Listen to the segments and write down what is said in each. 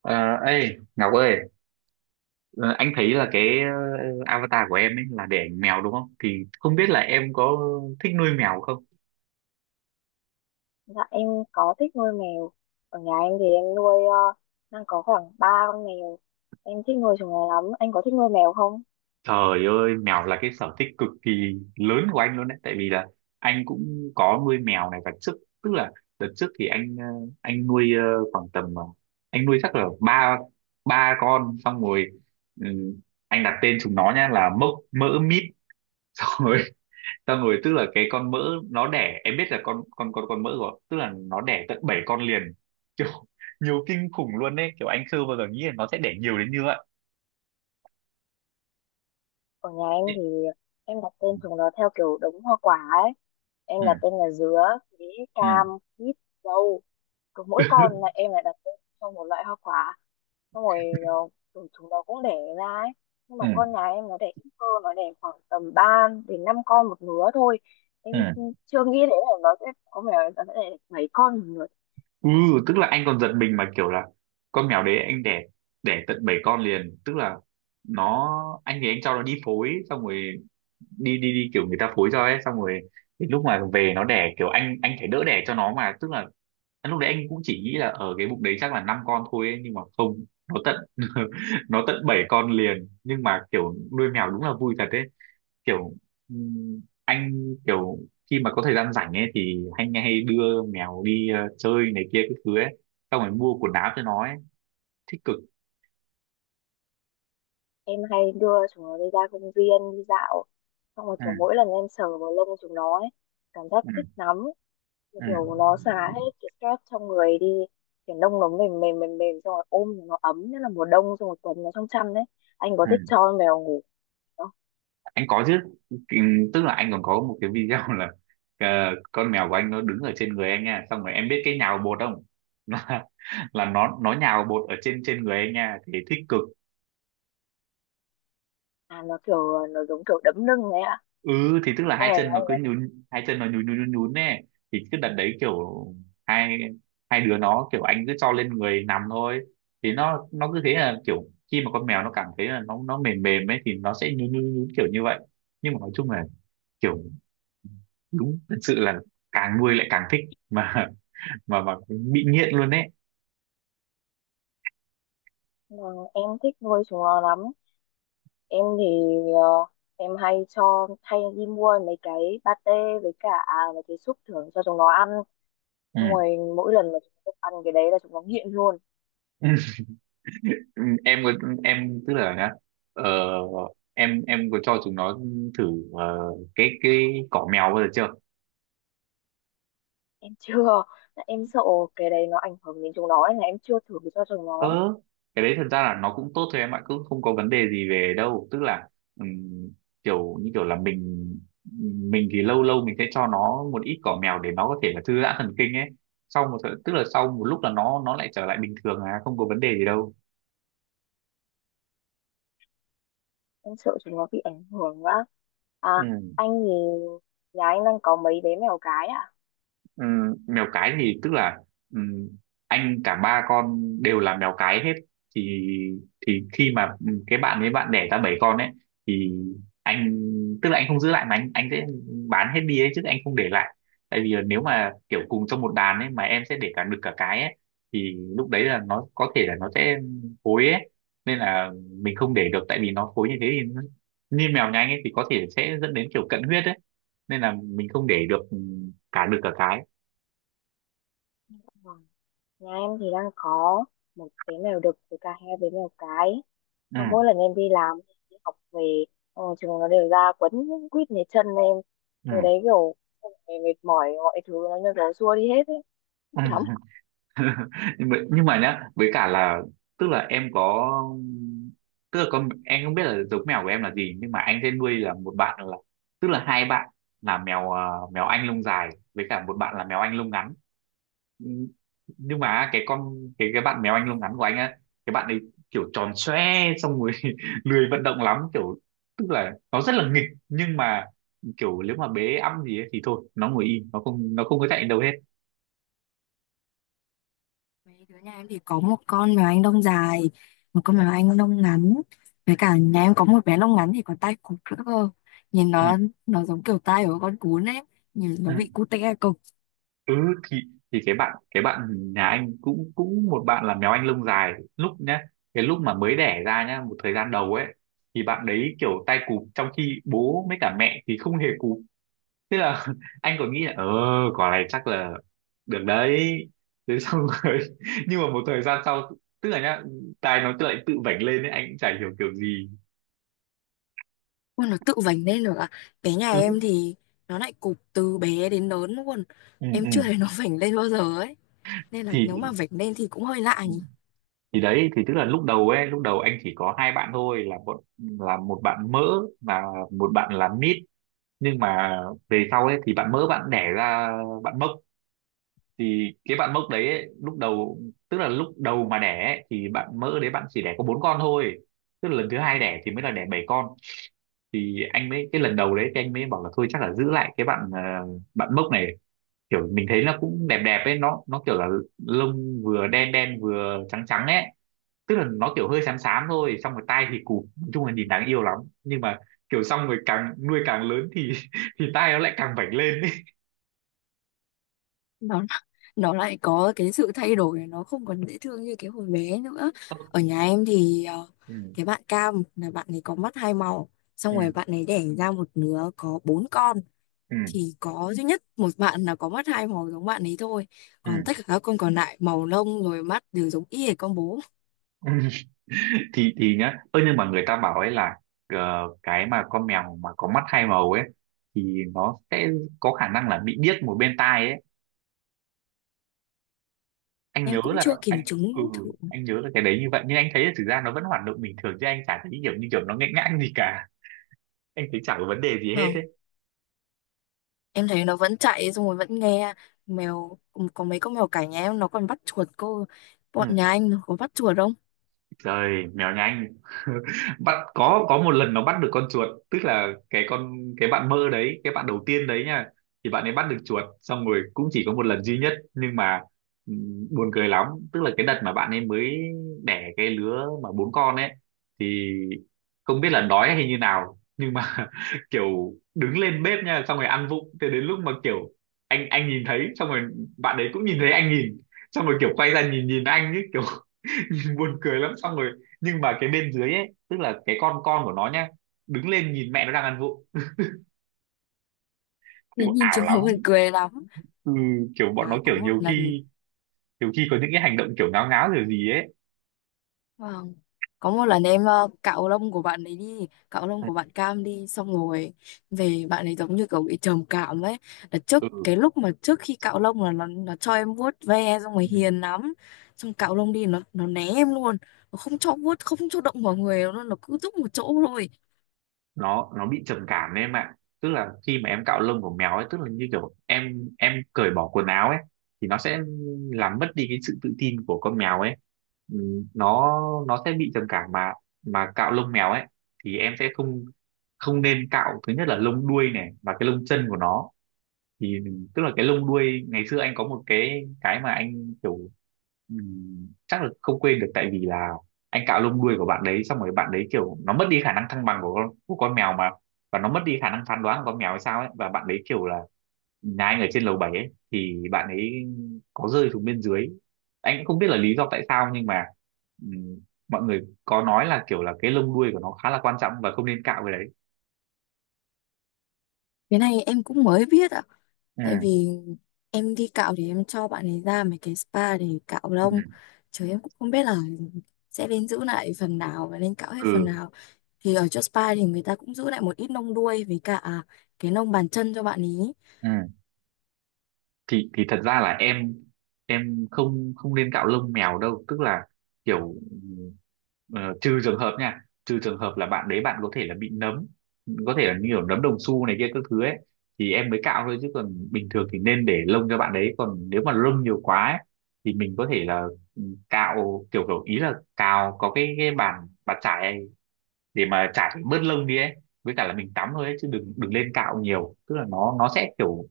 Ờ, Ngọc ơi, ờ, anh thấy là avatar của em ấy là để ảnh mèo đúng không? Thì không biết là em có thích nuôi mèo không? Dạ em có thích nuôi mèo. Ở nhà em thì em nuôi đang có khoảng 3 con mèo. Em thích nuôi chúng nó lắm. Anh có thích nuôi mèo không? Trời ơi, mèo là cái sở thích cực kỳ lớn của anh luôn đấy. Tại vì là anh cũng có nuôi mèo này và trước, tức là đợt trước thì anh nuôi khoảng tầm anh nuôi chắc là ba ba con, xong rồi ừ, anh đặt tên chúng nó nha là Mốc, Mỡ, Mít. Tao ngồi, tức là cái con mỡ nó đẻ, em biết là con mỡ rồi, tức là nó đẻ tận 7 con liền kiểu nhiều kinh khủng luôn đấy, kiểu anh chưa bao giờ nghĩ là nó sẽ đẻ nhiều đến như vậy. Ở nhà em Ừ, thì em đặt tên chúng nó theo kiểu đống hoa quả ấy. Em ừ, đặt tên là dứa, bí, cam, ừ, quýt, dâu. Cứ mỗi con là em lại đặt tên cho một loại hoa quả. Xong rồi ờ, tụi chúng nó cũng đẻ ra ấy. Nhưng mà ừ, con nhà em nó đẻ ít cơ, nó đẻ khoảng tầm 3 đến 5 con một lứa thôi. Em ừ. chưa nghĩ đến là nó sẽ có mèo nó sẽ đẻ 7 con một lứa. Ừ, tức là anh còn giật mình mà kiểu là con mèo đấy anh đẻ, đẻ tận 7 con liền, tức là nó, anh thì anh cho nó đi phối xong rồi đi đi đi kiểu người ta phối cho ấy, xong rồi đến lúc mà về nó đẻ kiểu anh phải đỡ đẻ cho nó, mà tức là lúc đấy anh cũng chỉ nghĩ là ở cái bụng đấy chắc là năm con thôi ấy, nhưng mà không, nó tận nó tận bảy con liền. Nhưng mà kiểu nuôi mèo đúng là vui thật đấy, kiểu anh kiểu khi mà có thời gian rảnh ấy thì anh hay đưa mèo đi chơi này kia cái thứ ấy, xong rồi mua quần áo cho nó ấy, thích cực. Em hay đưa chúng nó đi ra công viên đi dạo, xong rồi Ừ, kiểu mỗi lần em sờ vào lông chúng nó ấy, cảm giác ừ, thích lắm. Như ừ, kiểu nó xả hết cái stress trong người đi, kiểu lông nó mềm mềm mềm mềm, xong rồi ôm thì nó ấm, nhất là mùa đông xong rồi quấn nó trong chăn đấy. Anh có ừ. thích cho con mèo ngủ không? Anh có chứ. Tức là anh còn có một cái video là ờ, con mèo của anh nó đứng ở trên người anh nha, xong rồi em biết cái nhào bột không, là, là nó nhào bột ở trên trên người anh nha, thì thích cực. À, nó kiểu nó giống kiểu đấm lưng ấy ạ. Ừ, thì tức là Con hai mèo chân anh nó cứ đấy. nhún, hai chân nó nhún nhún nhún nhún nè, thì cứ đặt đấy kiểu hai hai đứa nó, kiểu anh cứ cho lên người nằm thôi, thì nó cứ thế là kiểu khi mà con mèo nó cảm thấy là nó mềm mềm ấy thì nó sẽ nhún nhún nhún kiểu như vậy. Nhưng mà nói chung là kiểu đúng thật sự là càng nuôi lại càng thích, mà mà bị nghiện luôn đấy. Vâng, em thích nuôi chúng nó lắm. Em thì ờ, em hay cho hay đi mua mấy cái pate với cả à, mấy cái súp thưởng cho chúng nó ăn, xong Ừ. rồi mỗi lần mà chúng nó ăn cái đấy là chúng nó nghiện luôn. Ừ, em có, em tức là nhá, ờ, em có cho chúng nó thử cái cỏ mèo bao giờ chưa? Em chưa. Em sợ cái đấy nó ảnh hưởng đến chúng nó, nên là em chưa thử cho chúng nó. ờ cái đấy thật ra là nó cũng tốt thôi em ạ, cũng không có vấn đề gì về đâu, tức là ừm, kiểu như kiểu là mình thì lâu lâu mình sẽ cho nó một ít cỏ mèo để nó có thể là thư giãn thần kinh ấy, sau tức là sau một lúc là nó lại trở lại bình thường, à không có vấn đề gì đâu. Em sợ chúng nó bị ảnh hưởng quá. À, Ừ. anh thì nhà anh đang có mấy bé mèo cái ạ? Ừm, Mèo cái thì tức là ừm, anh cả ba con đều là mèo cái hết, thì thì khi mà cái bạn ấy bạn đẻ ra bảy con ấy thì anh, tức là anh không giữ lại mà anh sẽ bán hết đi ấy, chứ anh không để lại, tại vì là nếu mà kiểu cùng trong một đàn ấy mà em sẽ để cả đực cả cái ấy thì lúc đấy là nó có thể là nó sẽ phối ấy, nên là mình không để được, tại vì nó phối như thế thì như mèo nhà anh ấy thì có thể sẽ dẫn đến kiểu cận huyết ấy, nên là mình không để được cả đực cả cái. Vâng. Nhà em thì đang có một bé mèo đực với cả hai bé mèo cái, xong mỗi Ừ, lần em đi làm đi học về, xong rồi chúng nó đều ra quấn quýt lấy chân em, thì ừ, đấy kiểu xong rồi mệt mỏi mọi thứ nó như kiểu xua đi hết ấy. ừ. Nhưng mà nhá, với cả là tức là em có, tức là con em không biết là giống mèo của em là gì, nhưng mà anh sẽ nuôi là một bạn là, tức là hai bạn là mèo anh lông dài với cả một bạn là mèo anh lông ngắn. Ừ, nhưng mà cái con cái bạn mèo anh lông ngắn của anh á, cái bạn ấy kiểu tròn xoe, xong rồi lười vận động lắm, kiểu tức là nó rất là nghịch, nhưng mà kiểu nếu mà bế ẵm gì ấy, thì thôi nó ngồi im, nó không, nó không có chạy đâu hết. Mấy đứa nhà em thì có một con mèo Anh Đông dài, một con mèo Anh Đông ngắn. Với cả nhà em có một bé lông ngắn thì còn tai cụp nữa cơ. Nhìn Ừ, nó giống kiểu tai của con cún ấy. Nhìn nó ừ. bị cụt tai cụp. Ừ, thì thì cái bạn nhà anh cũng, cũng một bạn là mèo anh lông dài, lúc nhá cái lúc mà mới đẻ ra nhá một thời gian đầu ấy, thì bạn đấy kiểu tay cụp, trong khi bố với cả mẹ thì không hề cụp, thế là anh còn nghĩ là ờ, quả này chắc là được đấy, thế xong rồi nhưng mà một thời gian sau, tức là nhá tai nó lại tự vểnh lên ấy, anh cũng chả hiểu kiểu gì. Ui, nó tự vành lên được à? Bé nhà Ừ, em thì nó lại cụp từ bé đến lớn luôn. ừ, Em ừ. chưa thấy nó vành lên bao giờ ấy. Nên là nếu thì mà vành lên thì cũng hơi lạ nhỉ. thì đấy, thì tức là lúc đầu ấy, lúc đầu anh chỉ có hai bạn thôi là một, là một bạn mỡ và một bạn là mít. Nhưng mà về sau ấy thì bạn mỡ bạn đẻ ra bạn mốc, thì cái bạn mốc đấy ấy, lúc đầu tức là lúc đầu mà đẻ ấy, thì bạn mỡ đấy bạn chỉ đẻ có bốn con thôi, tức là lần thứ hai đẻ thì mới là đẻ bảy con, thì anh mới, cái lần đầu đấy thì anh mới bảo là thôi chắc là giữ lại cái bạn, bạn mốc này, kiểu mình thấy nó cũng đẹp đẹp ấy, nó kiểu là lông vừa đen đen vừa trắng trắng ấy, tức là nó kiểu hơi xám xám thôi, xong rồi tai thì cụp, nói chung là nhìn đáng yêu lắm. Nhưng mà kiểu xong rồi càng nuôi càng lớn thì thì tai nó lại càng vảnh lên ấy. Nó lại có cái sự thay đổi, nó không còn dễ thương như cái hồi bé nữa. Ở nhà em thì Ừ, cái bạn cam là bạn ấy có mắt hai màu, xong ừ, rồi bạn ấy đẻ ra một đứa có bốn con, ừ, thì có duy nhất một bạn là có mắt hai màu giống bạn ấy thôi, ừ. còn tất cả các con còn lại màu lông rồi mắt đều giống y hệt con bố. Thì nhá ơ nhưng mà người ta bảo ấy là cái mà con mèo mà có mắt hai màu ấy thì nó sẽ có khả năng là bị điếc một bên tai ấy, anh Em nhớ cũng là chưa anh, kiểm ừ, chứng thử. anh nhớ là cái đấy như vậy, nhưng anh thấy là thực ra nó vẫn hoạt động bình thường, chứ anh chả thấy kiểu như kiểu nó nghẽn ngãng gì cả, anh thấy chả có vấn đề gì hết Không, ấy. em thấy nó vẫn chạy xong rồi vẫn nghe. Mèo có mấy con mèo cả nhà em nó còn bắt chuột cô, bọn Ừ, nhà anh nó có bắt chuột không? trời mèo nhanh. Bắt, có một lần nó bắt được con chuột, tức là cái con, cái bạn mơ đấy, cái bạn đầu tiên đấy nha, thì bạn ấy bắt được chuột, xong rồi cũng chỉ có một lần duy nhất. Nhưng mà buồn cười lắm, tức là cái đợt mà bạn ấy mới đẻ cái lứa mà bốn con ấy, thì không biết là đói hay như nào, nhưng mà kiểu đứng lên bếp nha, xong rồi ăn vụng, thế đến lúc mà kiểu anh nhìn thấy, xong rồi bạn ấy cũng nhìn thấy anh nhìn, xong rồi kiểu quay ra nhìn nhìn anh ấy kiểu buồn cười lắm, xong rồi nhưng mà cái bên dưới ấy, tức là cái con của nó nhá đứng lên nhìn mẹ nó đang ăn vụng, kiểu Thế nhìn ảo chúng lắm. nó buồn cười lắm. Ừ, kiểu bọn nó À, kiểu có một nhiều lần, khi, nhiều khi có những cái hành động kiểu ngáo ngáo kiểu gì ấy. vâng. Có một lần em cạo lông của bạn ấy đi, cạo lông của bạn Cam đi, xong rồi về bạn ấy giống như kiểu bị trầm cảm ấy, là trước Ừ, cái lúc mà trước khi cạo lông là nó cho em vuốt ve xong rồi ừ. hiền lắm. Xong cạo lông đi nó né em luôn, nó không cho vuốt, không cho động vào người nó cứ thúc một chỗ thôi. Nó bị trầm cảm đấy em ạ, tức là khi mà em cạo lông của mèo ấy, tức là như kiểu em cởi bỏ quần áo ấy, thì nó sẽ làm mất đi cái sự tự tin của con mèo ấy. Ừ, nó nó sẽ bị trầm cảm, mà cạo lông mèo ấy thì em sẽ không, không nên cạo, thứ nhất là lông đuôi này, và cái lông chân của nó. Thì tức là cái lông đuôi ngày xưa anh có một cái mà anh kiểu chắc là không quên được, tại vì là anh cạo lông đuôi của bạn đấy, xong rồi bạn đấy kiểu nó mất đi khả năng thăng bằng của con mèo mà, và nó mất đi khả năng phán đoán của con mèo hay sao ấy, và bạn đấy kiểu là nhà anh ở trên lầu 7 ấy, thì bạn ấy có rơi xuống bên dưới, anh cũng không biết là lý do tại sao. Nhưng mà ừm, mọi người có nói là kiểu là cái lông đuôi của nó khá là quan trọng và không nên cạo cái đấy. Cái này em cũng mới biết ạ. Tại Ừ, vì em đi cạo thì em cho bạn ấy ra mấy cái spa để cạo lông. Chứ em cũng không biết là sẽ nên giữ lại phần nào và nên cạo hết phần ừ, nào. Thì ở chỗ spa thì người ta cũng giữ lại một ít lông đuôi với cả cái lông bàn chân cho bạn ấy. ừ. Thì thật ra là em không không nên cạo lông mèo đâu, tức là kiểu ờ, trừ trường hợp nha, trừ trường hợp là bạn đấy bạn có thể là bị nấm, có thể là như kiểu nấm đồng xu này kia các thứ ấy, thì em mới cạo thôi, chứ còn bình thường thì nên để lông cho bạn đấy, còn nếu mà lông nhiều quá ấy, thì mình có thể là ừ, cạo kiểu, kiểu ý là cào, có cái bàn, bàn chải để mà chải bớt lông đi ấy, với cả là mình tắm thôi ấy, chứ đừng đừng lên cạo nhiều, tức là nó sẽ kiểu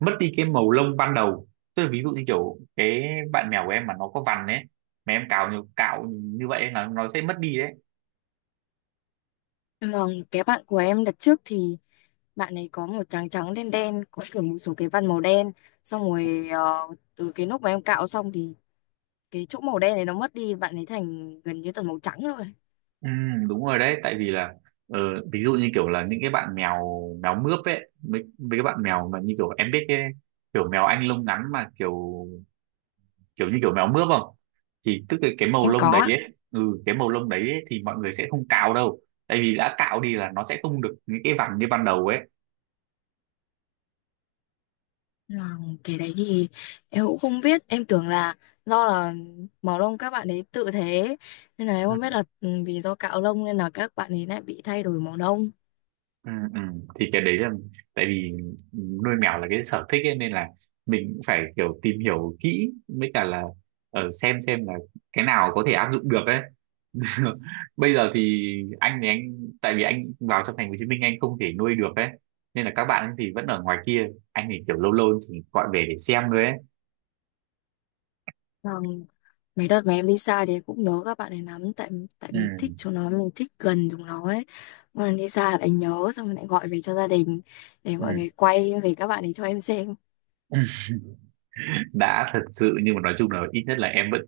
mất đi cái màu lông ban đầu, tức là ví dụ như kiểu cái bạn mèo của em mà nó có vằn ấy, mà em cạo nhiều cạo như vậy ấy, là nó sẽ mất đi đấy. Còn cái bạn của em đợt trước thì bạn ấy có một trắng trắng đen đen, có kiểu một số cái vân màu đen. Xong rồi từ cái lúc mà em cạo xong thì cái chỗ màu đen này nó mất đi, bạn ấy thành gần như toàn màu trắng rồi. Ừ, đúng rồi đấy, tại vì là ờ, ví dụ như kiểu là những cái bạn mèo mèo mướp ấy, mấy, mấy cái bạn mèo mà như kiểu em biết cái kiểu mèo anh lông ngắn mà kiểu kiểu như kiểu mèo mướp không, thì tức là cái màu Em lông đấy có. ấy, ừ cái màu lông đấy ấy, thì mọi người sẽ không cạo đâu, tại vì đã cạo đi là nó sẽ không được những cái vằn như ban đầu ấy. À, cái đấy thì em cũng không biết, em tưởng là do là màu lông các bạn ấy tự thế, nên là em Ừ. không biết là vì do cạo lông nên là các bạn ấy lại bị thay đổi màu lông. Ừ, ừ. Thì cái đấy là, tại vì nuôi mèo là cái sở thích ấy, nên là mình cũng phải kiểu tìm hiểu kỹ, với cả là ở xem là cái nào có thể áp dụng được ấy. Bây giờ thì anh, thì anh, tại vì anh vào trong thành phố Hồ Chí Minh anh không thể nuôi được ấy, nên là các bạn thì vẫn ở ngoài kia, anh thì kiểu lâu lâu chỉ gọi về để xem thôi ấy. Vâng, mấy đợt mà em đi xa thì em cũng nhớ các bạn ấy lắm, tại tại Ừ. mình thích chúng nó, mình thích gần chúng nó ấy, mà lần đi xa lại nhớ, xong rồi lại gọi về cho gia đình để Ừ. mọi người quay về các bạn ấy cho em xem. Ừ. Đã thật sự nhưng mà nói chung là ít nhất là em vẫn,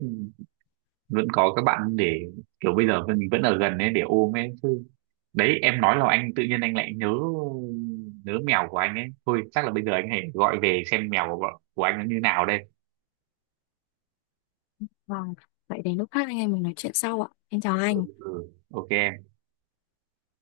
vẫn có các bạn để kiểu bây giờ mình vẫn ở gần ấy để ôm ấy chứ. Đấy em nói là anh tự nhiên anh lại nhớ, nhớ mèo của anh ấy, thôi chắc là bây giờ anh hãy gọi về xem mèo của anh nó như nào đây. Vâng, vậy đến lúc khác anh em mình nói chuyện sau ạ. Em chào Ừ, anh. ừ. Ok.